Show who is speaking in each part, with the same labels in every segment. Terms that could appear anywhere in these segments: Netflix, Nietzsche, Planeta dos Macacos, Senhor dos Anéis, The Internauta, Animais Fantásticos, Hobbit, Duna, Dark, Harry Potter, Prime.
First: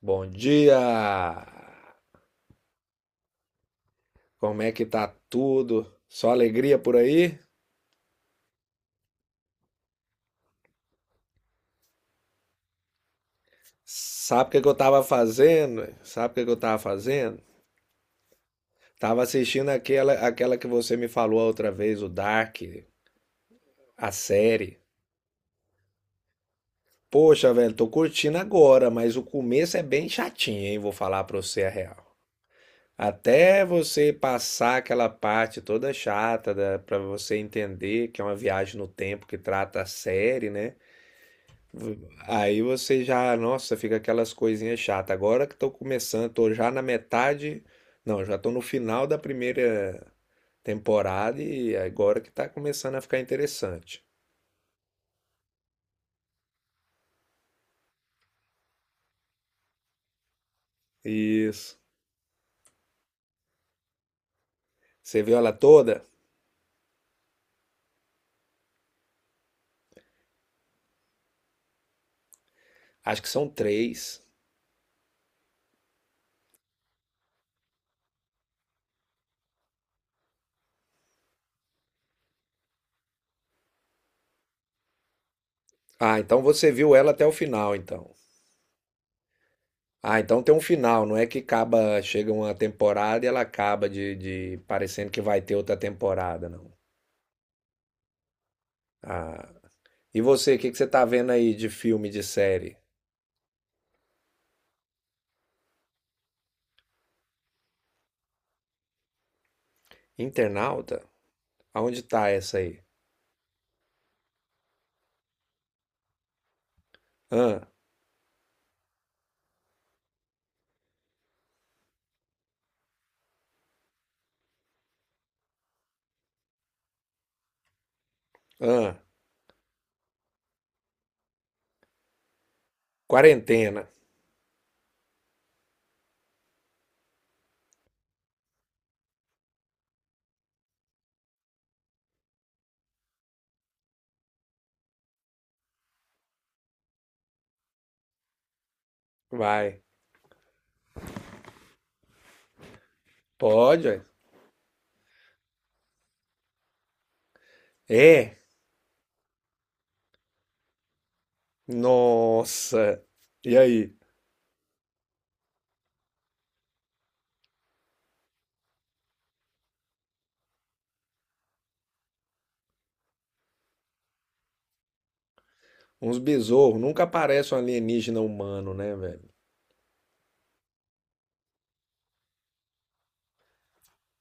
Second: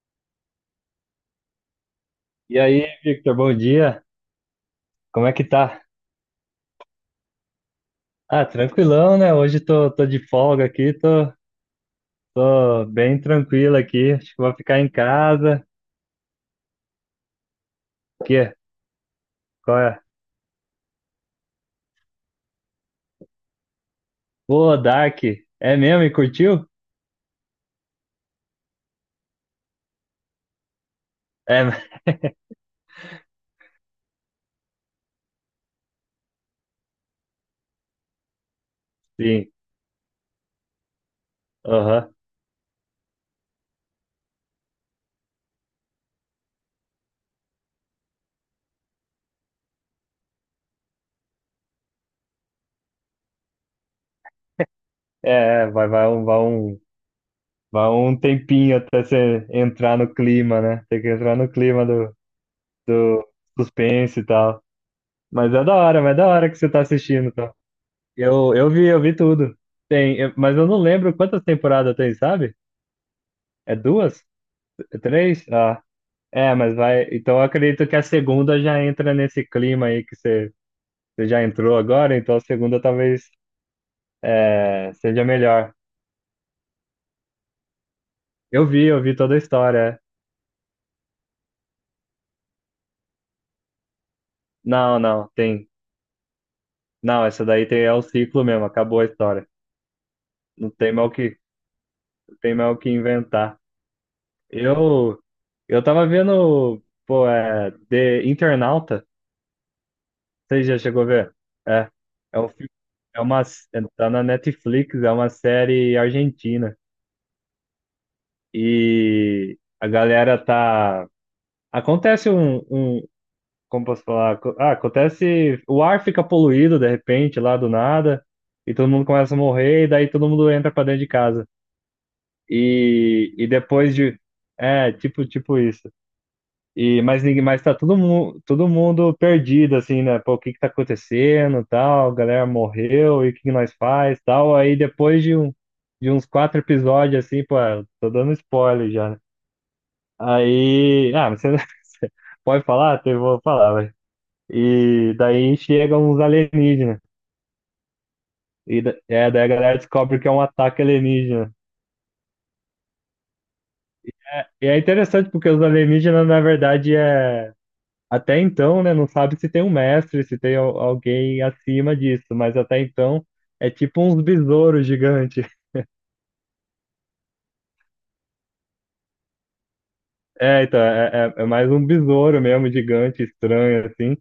Speaker 1: Bom dia!
Speaker 2: E aí, Victor, bom dia.
Speaker 1: Como é que tá
Speaker 2: Como é que tá?
Speaker 1: tudo? Só alegria por aí?
Speaker 2: Ah, tranquilão, né? Hoje tô de folga aqui, tô bem tranquilo aqui. Acho que
Speaker 1: Sabe o
Speaker 2: vou
Speaker 1: que que eu
Speaker 2: ficar em
Speaker 1: tava
Speaker 2: casa.
Speaker 1: fazendo? Sabe o que que eu tava fazendo?
Speaker 2: O quê?
Speaker 1: Tava assistindo
Speaker 2: Qual é?
Speaker 1: aquela que você me falou a outra vez, o Dark, a
Speaker 2: Ô,
Speaker 1: série.
Speaker 2: Dark, é mesmo? E curtiu?
Speaker 1: Poxa, velho, tô curtindo agora, mas o começo é bem chatinho, hein? Vou falar pra você a
Speaker 2: É,
Speaker 1: real. Até você passar aquela parte toda chata, da, pra você entender que é uma viagem no tempo que
Speaker 2: sim.
Speaker 1: trata a série, né?
Speaker 2: Aham.
Speaker 1: Aí você já, nossa, fica aquelas coisinhas chatas. Agora que estou começando, tô já na metade, não, já tô no final da primeira temporada e agora que tá começando a ficar interessante.
Speaker 2: É, é, vai, vai, um, vai, um, vai um tempinho até você entrar no clima, né? Tem que entrar no
Speaker 1: Isso.
Speaker 2: clima do suspense e tal.
Speaker 1: Você viu ela
Speaker 2: Mas é da hora,
Speaker 1: toda?
Speaker 2: mas é da hora que você tá assistindo, tá? Eu vi, eu vi tudo. Mas eu não lembro quantas temporadas tem, sabe?
Speaker 1: Acho que são
Speaker 2: É
Speaker 1: três.
Speaker 2: duas? É três? Ah, é, mas vai. Então eu acredito que a segunda já entra nesse clima aí que você já entrou agora, então a segunda talvez, é, seja melhor.
Speaker 1: Ah, então você viu ela até o final, então.
Speaker 2: Eu vi toda a história. É.
Speaker 1: Ah, então tem um final, não é que acaba, chega uma temporada e ela acaba de
Speaker 2: Não,
Speaker 1: parecendo que
Speaker 2: não,
Speaker 1: vai ter
Speaker 2: tem.
Speaker 1: outra temporada, não.
Speaker 2: Não, essa daí tem, é o ciclo mesmo, acabou a história.
Speaker 1: Ah. E você, o que
Speaker 2: Não
Speaker 1: que você
Speaker 2: tem
Speaker 1: tá
Speaker 2: mais o
Speaker 1: vendo
Speaker 2: que,
Speaker 1: aí de filme, de
Speaker 2: não tem mais
Speaker 1: série?
Speaker 2: o que inventar. Eu, eu tava vendo, pô, é, The Internauta. Você já chegou a
Speaker 1: Internauta?
Speaker 2: ver? É,
Speaker 1: Aonde tá
Speaker 2: é um
Speaker 1: essa
Speaker 2: filme,
Speaker 1: aí?
Speaker 2: é uma, tá na Netflix, é uma série argentina
Speaker 1: Ah,
Speaker 2: e acontece como posso falar? Acontece, o ar fica poluído de repente lá do nada e todo
Speaker 1: ah,
Speaker 2: mundo começa a morrer e daí todo mundo entra pra dentro de casa e, e
Speaker 1: quarentena.
Speaker 2: depois de, é, tipo isso. E, mas tá todo mundo perdido, assim, né? Pô, o que que tá acontecendo, tal, a galera morreu, e o que que nós faz, tal. Aí depois de, um, de uns quatro episódios, assim, pô, eu tô dando spoiler já, né?
Speaker 1: Vai.
Speaker 2: Aí, ah, mas você, você pode falar? Então eu vou falar,
Speaker 1: Pode,
Speaker 2: vai.
Speaker 1: ué.
Speaker 2: E daí chegam uns alienígenas,
Speaker 1: É?
Speaker 2: e daí a galera descobre que é um ataque alienígena.
Speaker 1: Nossa. E aí?
Speaker 2: E é interessante porque os alienígenas, na verdade, é. Até então, né, não sabe se tem um mestre, se tem alguém acima disso, mas até então é tipo uns besouros gigantes.
Speaker 1: Uns besouros. Nunca aparece um alienígena humano, né, velho?
Speaker 2: É, então, é mais um besouro mesmo, gigante, estranho, assim.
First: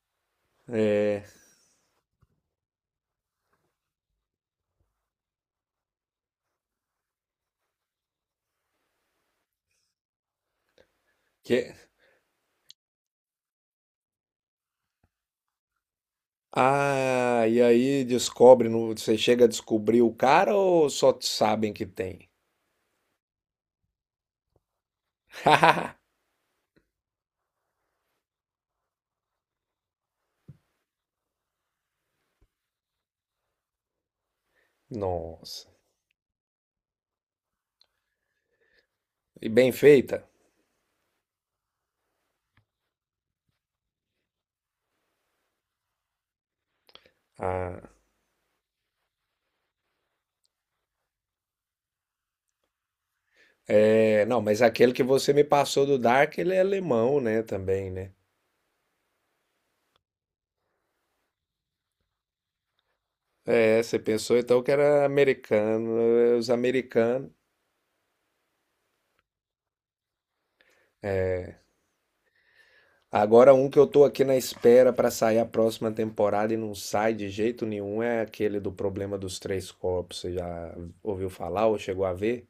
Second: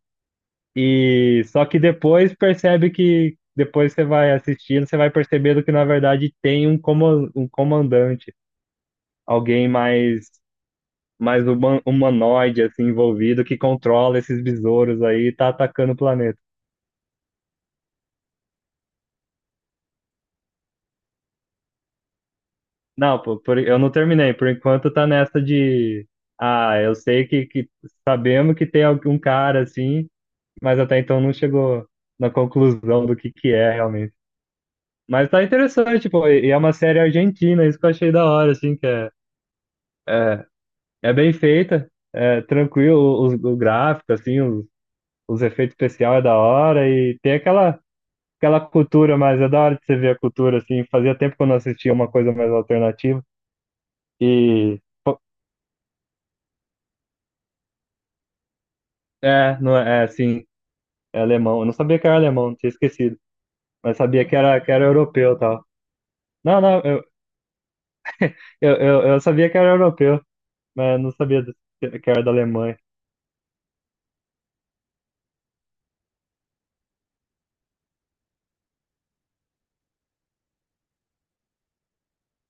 Speaker 1: É.
Speaker 2: E só que depois percebe que, depois você vai assistindo, você vai percebendo que na verdade tem um, um comandante, alguém mais,
Speaker 1: Que...
Speaker 2: humanoide, assim, envolvido, que controla esses besouros aí e tá atacando o planeta.
Speaker 1: Ah, e aí descobre, no... você chega a descobrir o cara ou só sabem que tem?
Speaker 2: Não, pô, eu não terminei. Por enquanto tá nessa de. Ah, eu sei que sabemos que tem algum cara assim, mas até então não chegou na conclusão do que é realmente. Mas tá
Speaker 1: Nossa.
Speaker 2: interessante, pô, e é uma série argentina, isso que eu achei da hora, assim, que é,
Speaker 1: E bem feita?
Speaker 2: é bem feita, é tranquilo o gráfico, assim, os efeitos especiais é da hora e tem
Speaker 1: Ah,
Speaker 2: aquela cultura, mas é da hora de você ver a cultura, assim, fazia tempo que eu não assistia uma coisa mais alternativa
Speaker 1: é, não, mas
Speaker 2: e...
Speaker 1: aquele que você me passou do Dark, ele é alemão, né, também, né?
Speaker 2: É, não é, é, sim. É alemão. Eu não sabia que era alemão, tinha esquecido.
Speaker 1: É,
Speaker 2: Mas
Speaker 1: você
Speaker 2: sabia
Speaker 1: pensou então que
Speaker 2: que era
Speaker 1: era
Speaker 2: europeu e tal.
Speaker 1: americano, é, os
Speaker 2: Não, não,
Speaker 1: americanos.
Speaker 2: eu sabia que era europeu, mas não sabia que era da Alemanha.
Speaker 1: Agora, um que eu tô aqui na espera pra sair a próxima temporada e não sai de jeito nenhum é aquele do problema dos três corpos. Você já ouviu falar ou chegou a ver?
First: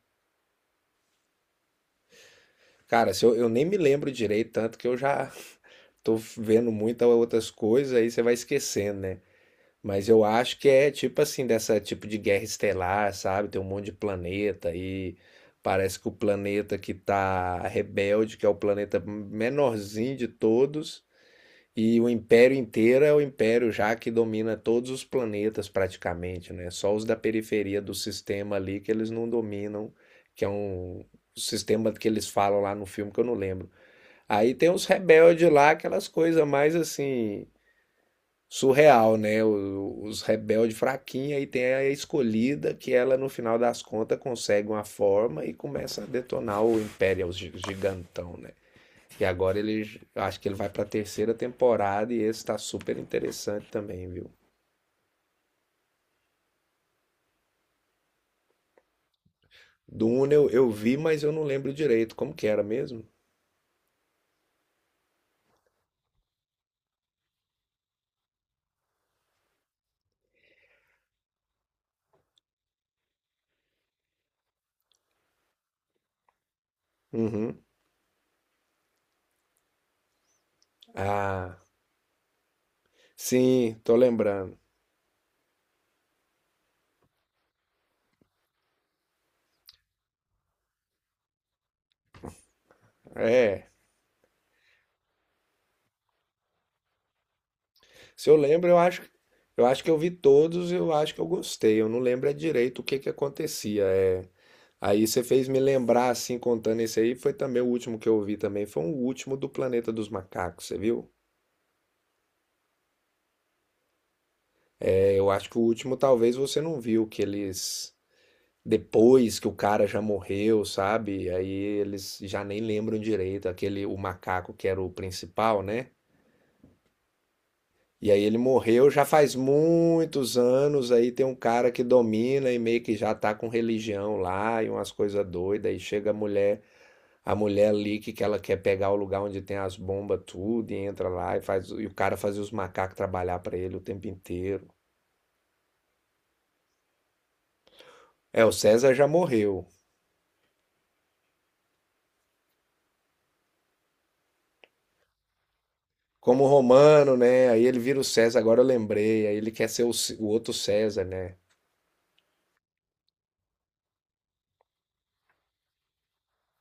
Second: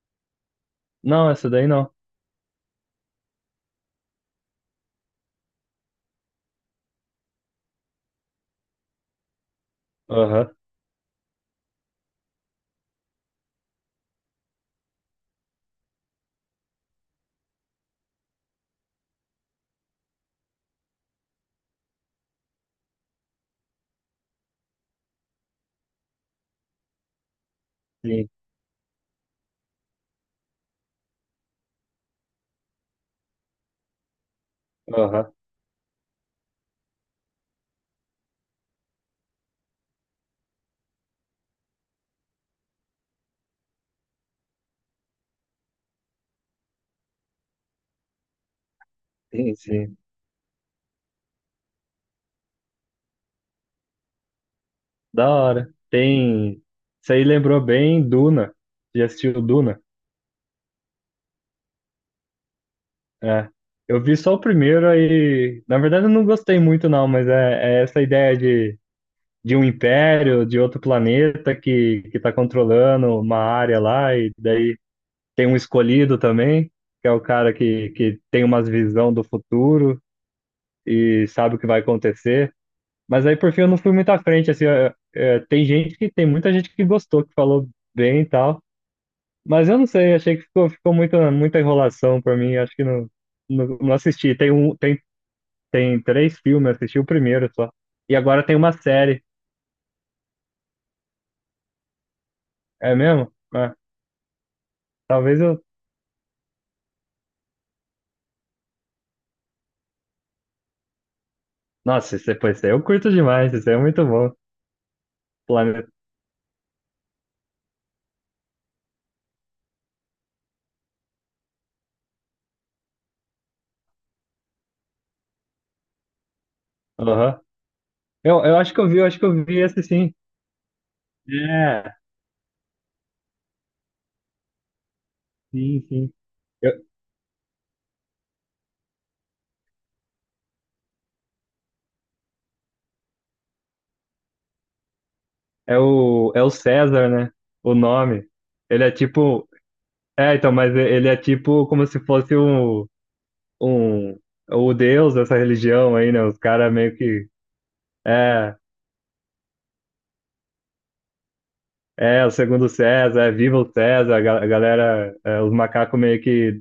Speaker 2: Não, essa daí não.
Speaker 1: Cara, se eu nem me lembro direito, tanto que eu já tô vendo muitas outras coisas, aí você vai esquecendo, né? Mas eu
Speaker 2: Aham,
Speaker 1: acho que é tipo assim, dessa tipo de guerra estelar, sabe? Tem um monte de planeta e parece que o planeta que tá rebelde, que é o planeta menorzinho de todos, e o império inteiro é o império já que domina todos os planetas praticamente, né? Só os da periferia do
Speaker 2: sim.
Speaker 1: sistema ali que eles não dominam, que é um sistema que eles falam lá no filme que eu não lembro. Aí tem os
Speaker 2: Aham,
Speaker 1: rebeldes lá, aquelas coisas mais assim surreal, né? O- Os rebeldes fraquinha e tem a escolhida que ela no final das contas consegue uma forma e começa a detonar o Império, os gi- gigantão, né? E agora ele,
Speaker 2: sim.
Speaker 1: j- acho que ele vai pra terceira temporada e esse tá super interessante também, viu?
Speaker 2: Da hora. Tem. Isso aí lembrou bem Duna. Já assistiu Duna?
Speaker 1: Duna eu vi, mas eu não lembro direito como que era mesmo.
Speaker 2: É. Eu vi só o primeiro aí. Na verdade, eu não gostei muito, não, mas é essa ideia de um império, de outro planeta que tá controlando uma área lá, e daí tem um escolhido também, que é o cara
Speaker 1: Uhum.
Speaker 2: que tem umas visão do futuro e sabe
Speaker 1: Ah,
Speaker 2: o que vai acontecer. Mas aí, por fim, eu
Speaker 1: sim,
Speaker 2: não fui
Speaker 1: tô
Speaker 2: muito à frente,
Speaker 1: lembrando.
Speaker 2: assim, tem gente que, tem muita gente que gostou, que falou bem e tal, mas eu não sei, achei que ficou, ficou muita enrolação pra mim, acho que não,
Speaker 1: É,
Speaker 2: não assisti. Tem três filmes, eu assisti o primeiro só. E
Speaker 1: se eu
Speaker 2: agora tem
Speaker 1: lembro,
Speaker 2: uma série,
Speaker 1: eu acho que eu vi todos, eu acho que eu gostei. Eu não lembro é direito o
Speaker 2: é
Speaker 1: que que
Speaker 2: mesmo? É,
Speaker 1: acontecia. É, aí você
Speaker 2: talvez
Speaker 1: fez me
Speaker 2: eu...
Speaker 1: lembrar, assim, contando esse aí, foi também o último que eu vi também, foi o último do Planeta dos Macacos, você viu?
Speaker 2: Nossa, esse, pô, esse aí eu curto demais, esse aí é muito bom.
Speaker 1: É, eu acho que o
Speaker 2: Planeta.
Speaker 1: último talvez você não viu, que eles, depois que o cara já morreu, sabe? Aí eles já nem lembram direito, aquele, o macaco que era o principal, né?
Speaker 2: Aham.
Speaker 1: E aí ele
Speaker 2: Eu acho que eu
Speaker 1: morreu
Speaker 2: vi,
Speaker 1: já
Speaker 2: eu acho que
Speaker 1: faz
Speaker 2: eu vi esse sim.
Speaker 1: muitos anos, aí tem um cara que
Speaker 2: É,
Speaker 1: domina e meio que já tá com religião lá e umas coisas doidas, aí
Speaker 2: sim,
Speaker 1: chega a
Speaker 2: sim.
Speaker 1: mulher.
Speaker 2: Eu-
Speaker 1: A mulher ali que ela quer pegar o lugar onde tem as bombas, tudo, e entra lá e faz. E o cara fazia os macacos trabalhar pra ele o tempo inteiro.
Speaker 2: é é o César, né? O nome.
Speaker 1: É, o
Speaker 2: Ele é
Speaker 1: César já
Speaker 2: tipo.
Speaker 1: morreu.
Speaker 2: É, então, mas ele é tipo como se fosse um, o deus dessa religião aí, né? Os
Speaker 1: Como
Speaker 2: caras meio
Speaker 1: romano,
Speaker 2: que.
Speaker 1: né? Aí ele vira o César,
Speaker 2: É,
Speaker 1: agora eu lembrei. Aí ele quer ser o, C- o outro César, né?
Speaker 2: o segundo César, é viva o César, a galera, é, os macacos meio que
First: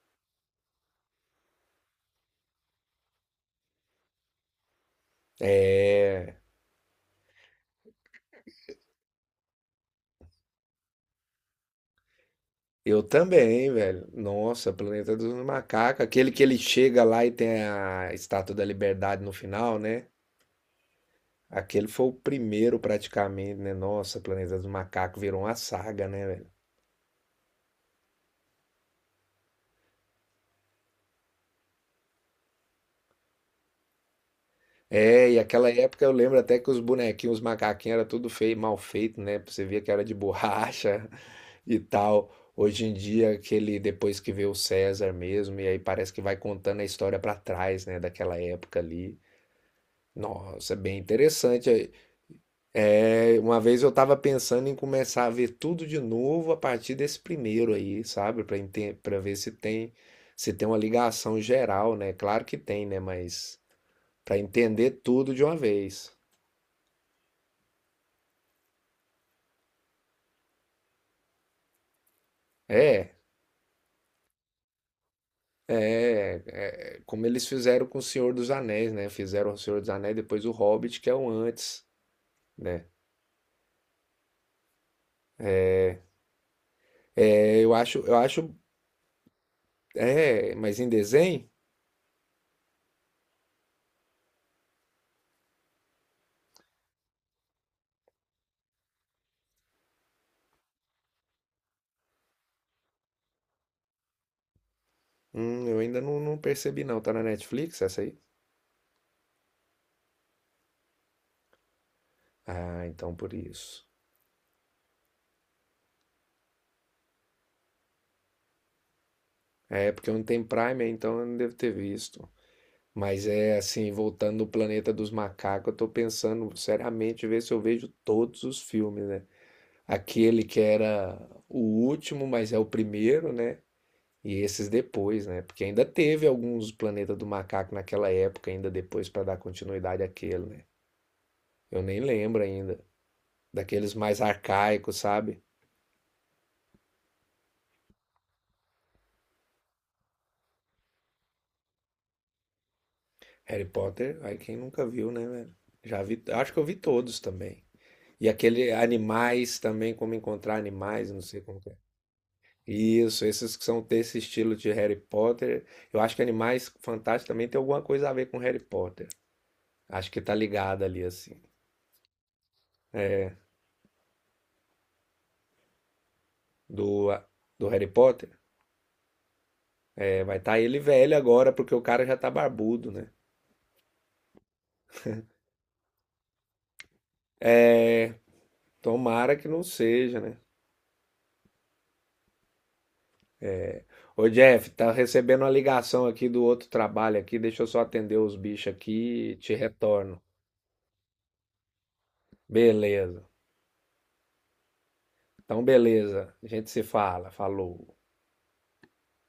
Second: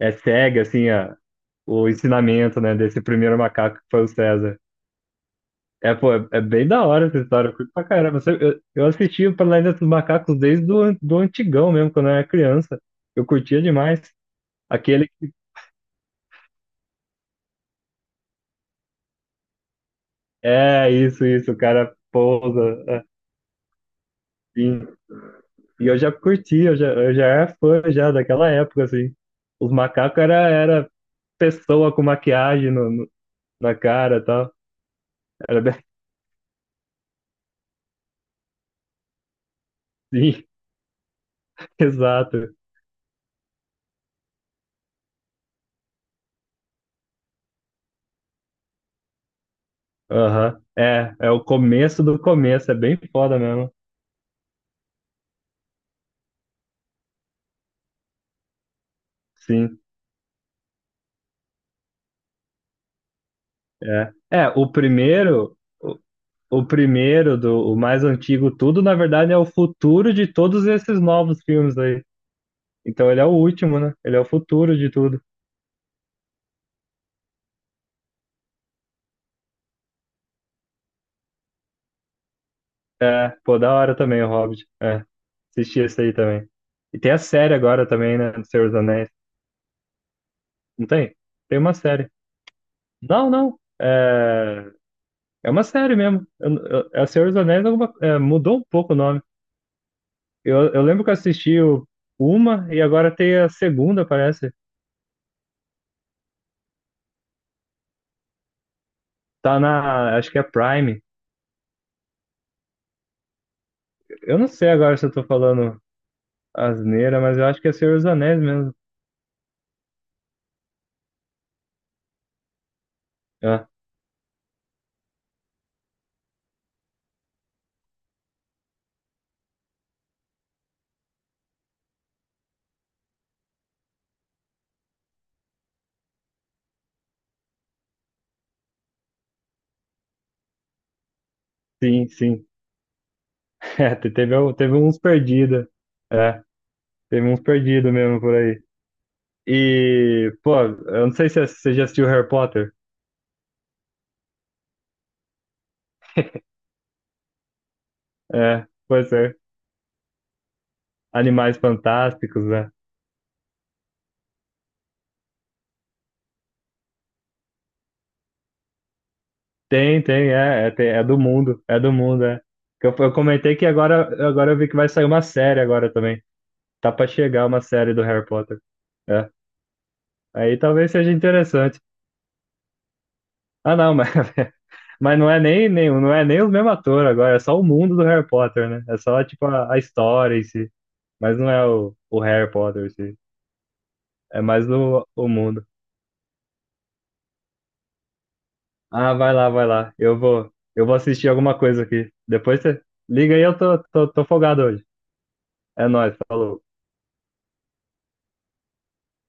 Speaker 2: é, segue, assim, o ensinamento, né? Desse primeiro macaco que foi o César. É, pô,
Speaker 1: É.
Speaker 2: é bem da hora essa história, eu curto pra caramba. Eu assisti o Planeta dos Macacos desde do antigão mesmo, quando eu era criança.
Speaker 1: Eu
Speaker 2: Eu curtia
Speaker 1: também,
Speaker 2: demais.
Speaker 1: velho. Nossa,
Speaker 2: Aquele.
Speaker 1: Planeta dos Macacos. Aquele que ele chega lá e tem a Estátua da Liberdade no final, né?
Speaker 2: É, isso, o
Speaker 1: Aquele
Speaker 2: cara
Speaker 1: foi o primeiro
Speaker 2: pousa,
Speaker 1: praticamente, né? Nossa, Planeta dos
Speaker 2: assim.
Speaker 1: Macacos virou uma
Speaker 2: E eu
Speaker 1: saga,
Speaker 2: já
Speaker 1: né, velho?
Speaker 2: curti, eu já era fã já daquela época, assim. Era pessoa com maquiagem no na cara e tal.
Speaker 1: É, e
Speaker 2: Era
Speaker 1: aquela
Speaker 2: bem
Speaker 1: época eu lembro até que os bonequinhos, os macaquinhos era tudo feio, mal feito, né? Você via que era de
Speaker 2: assim,
Speaker 1: borracha e tal.
Speaker 2: exato.
Speaker 1: Hoje em dia, aquele depois que vê o César mesmo, e aí parece que vai contando a história pra trás, né, daquela época ali.
Speaker 2: Aham.
Speaker 1: Nossa, bem
Speaker 2: É, é o
Speaker 1: interessante.
Speaker 2: começo do começo, é bem foda
Speaker 1: É, uma
Speaker 2: mesmo.
Speaker 1: vez eu tava pensando em começar a ver tudo de novo a partir desse primeiro aí, sabe? Pra enten- pra ver se
Speaker 2: Sim,
Speaker 1: tem se tem uma ligação geral, né? Claro que tem, né? Mas
Speaker 2: é.
Speaker 1: pra
Speaker 2: É, o
Speaker 1: entender tudo de
Speaker 2: primeiro.
Speaker 1: uma vez.
Speaker 2: O mais antigo, tudo, na verdade, é o futuro de todos esses novos filmes aí. Então
Speaker 1: É,
Speaker 2: ele é o último, né? Ele é o futuro de tudo.
Speaker 1: é, é, como eles fizeram com o Senhor dos Anéis, né? Fizeram o Senhor dos Anéis, depois o Hobbit, que é o antes, né?
Speaker 2: É, pô, da hora também o Hobbit. É, assisti esse aí também. E tem a série
Speaker 1: É, eu
Speaker 2: agora
Speaker 1: acho, eu
Speaker 2: também, né? Do
Speaker 1: acho,
Speaker 2: Senhor dos Anéis.
Speaker 1: é, mas
Speaker 2: Não
Speaker 1: em
Speaker 2: tem?
Speaker 1: desenho,
Speaker 2: Tem uma série. Não, não. É, é uma série mesmo. É o Senhor dos Anéis é, mudou um pouco o nome. Eu lembro que eu assisti uma e agora tem a segunda, parece.
Speaker 1: eu ainda não, não percebi não. Tá na Netflix essa aí?
Speaker 2: Tá na. Acho que é Prime.
Speaker 1: Ah, então por isso.
Speaker 2: Eu não sei agora se eu tô falando asneira, mas eu acho que é Senhor dos Anéis mesmo.
Speaker 1: É, porque eu não tenho Prime, então eu não devo ter visto. Mas é
Speaker 2: Ah,
Speaker 1: assim, voltando no Planeta dos Macacos, eu tô pensando seriamente ver se eu vejo todos os filmes, né? Aquele que era o último, mas é o primeiro, né? E esses depois, né? Porque ainda teve alguns Planeta do Macaco naquela época, ainda depois para dar continuidade àquele, né? Eu nem
Speaker 2: sim,
Speaker 1: lembro
Speaker 2: sim.
Speaker 1: ainda. Daqueles
Speaker 2: É,
Speaker 1: mais
Speaker 2: teve, teve
Speaker 1: arcaicos,
Speaker 2: uns
Speaker 1: sabe?
Speaker 2: perdidos. É, teve uns perdidos mesmo por aí. E, pô, eu não sei se é, você já assistiu Harry Potter.
Speaker 1: Harry Potter, aí quem nunca viu, né, velho? Já vi, acho que eu vi todos também. E
Speaker 2: É,
Speaker 1: aquele
Speaker 2: pois é.
Speaker 1: animais também, como encontrar animais, não sei
Speaker 2: Animais
Speaker 1: como que é.
Speaker 2: Fantásticos, né?
Speaker 1: Isso, esses que são desse estilo de Harry Potter. Eu acho que Animais Fantásticos também tem alguma coisa a ver com Harry Potter.
Speaker 2: Tem,
Speaker 1: Acho que
Speaker 2: tem,
Speaker 1: tá
Speaker 2: é, é,
Speaker 1: ligado
Speaker 2: tem-
Speaker 1: ali,
Speaker 2: é do
Speaker 1: assim.
Speaker 2: mundo, é do mundo, é. Que eu comentei que agora eu vi que vai sair uma série agora também. Tá pra
Speaker 1: Do,
Speaker 2: chegar uma
Speaker 1: do Harry
Speaker 2: série do Harry
Speaker 1: Potter.
Speaker 2: Potter. É.
Speaker 1: É, vai estar
Speaker 2: Aí
Speaker 1: tá ele
Speaker 2: talvez seja
Speaker 1: velho agora, porque
Speaker 2: interessante.
Speaker 1: o cara já tá barbudo, né?
Speaker 2: Ah, não, mas mas não é nem, nem, não é nem o mesmo ator agora, é só o mundo do
Speaker 1: É,
Speaker 2: Harry Potter, né? É só,
Speaker 1: tomara
Speaker 2: tipo,
Speaker 1: que não
Speaker 2: a
Speaker 1: seja, né?
Speaker 2: história em si. Mas não é o Harry Potter em si.
Speaker 1: Ô
Speaker 2: É mais
Speaker 1: Jeff, tá
Speaker 2: o
Speaker 1: recebendo uma
Speaker 2: mundo.
Speaker 1: ligação aqui do outro trabalho aqui, deixa eu só atender os bichos
Speaker 2: Ah,
Speaker 1: aqui
Speaker 2: vai
Speaker 1: e
Speaker 2: lá,
Speaker 1: te
Speaker 2: vai lá. Eu
Speaker 1: retorno.
Speaker 2: vou, eu vou assistir alguma coisa aqui. Depois você
Speaker 1: Beleza.
Speaker 2: liga aí, tô folgado hoje.
Speaker 1: Então,
Speaker 2: É nóis,
Speaker 1: beleza. A
Speaker 2: falou.
Speaker 1: gente se fala. Falou.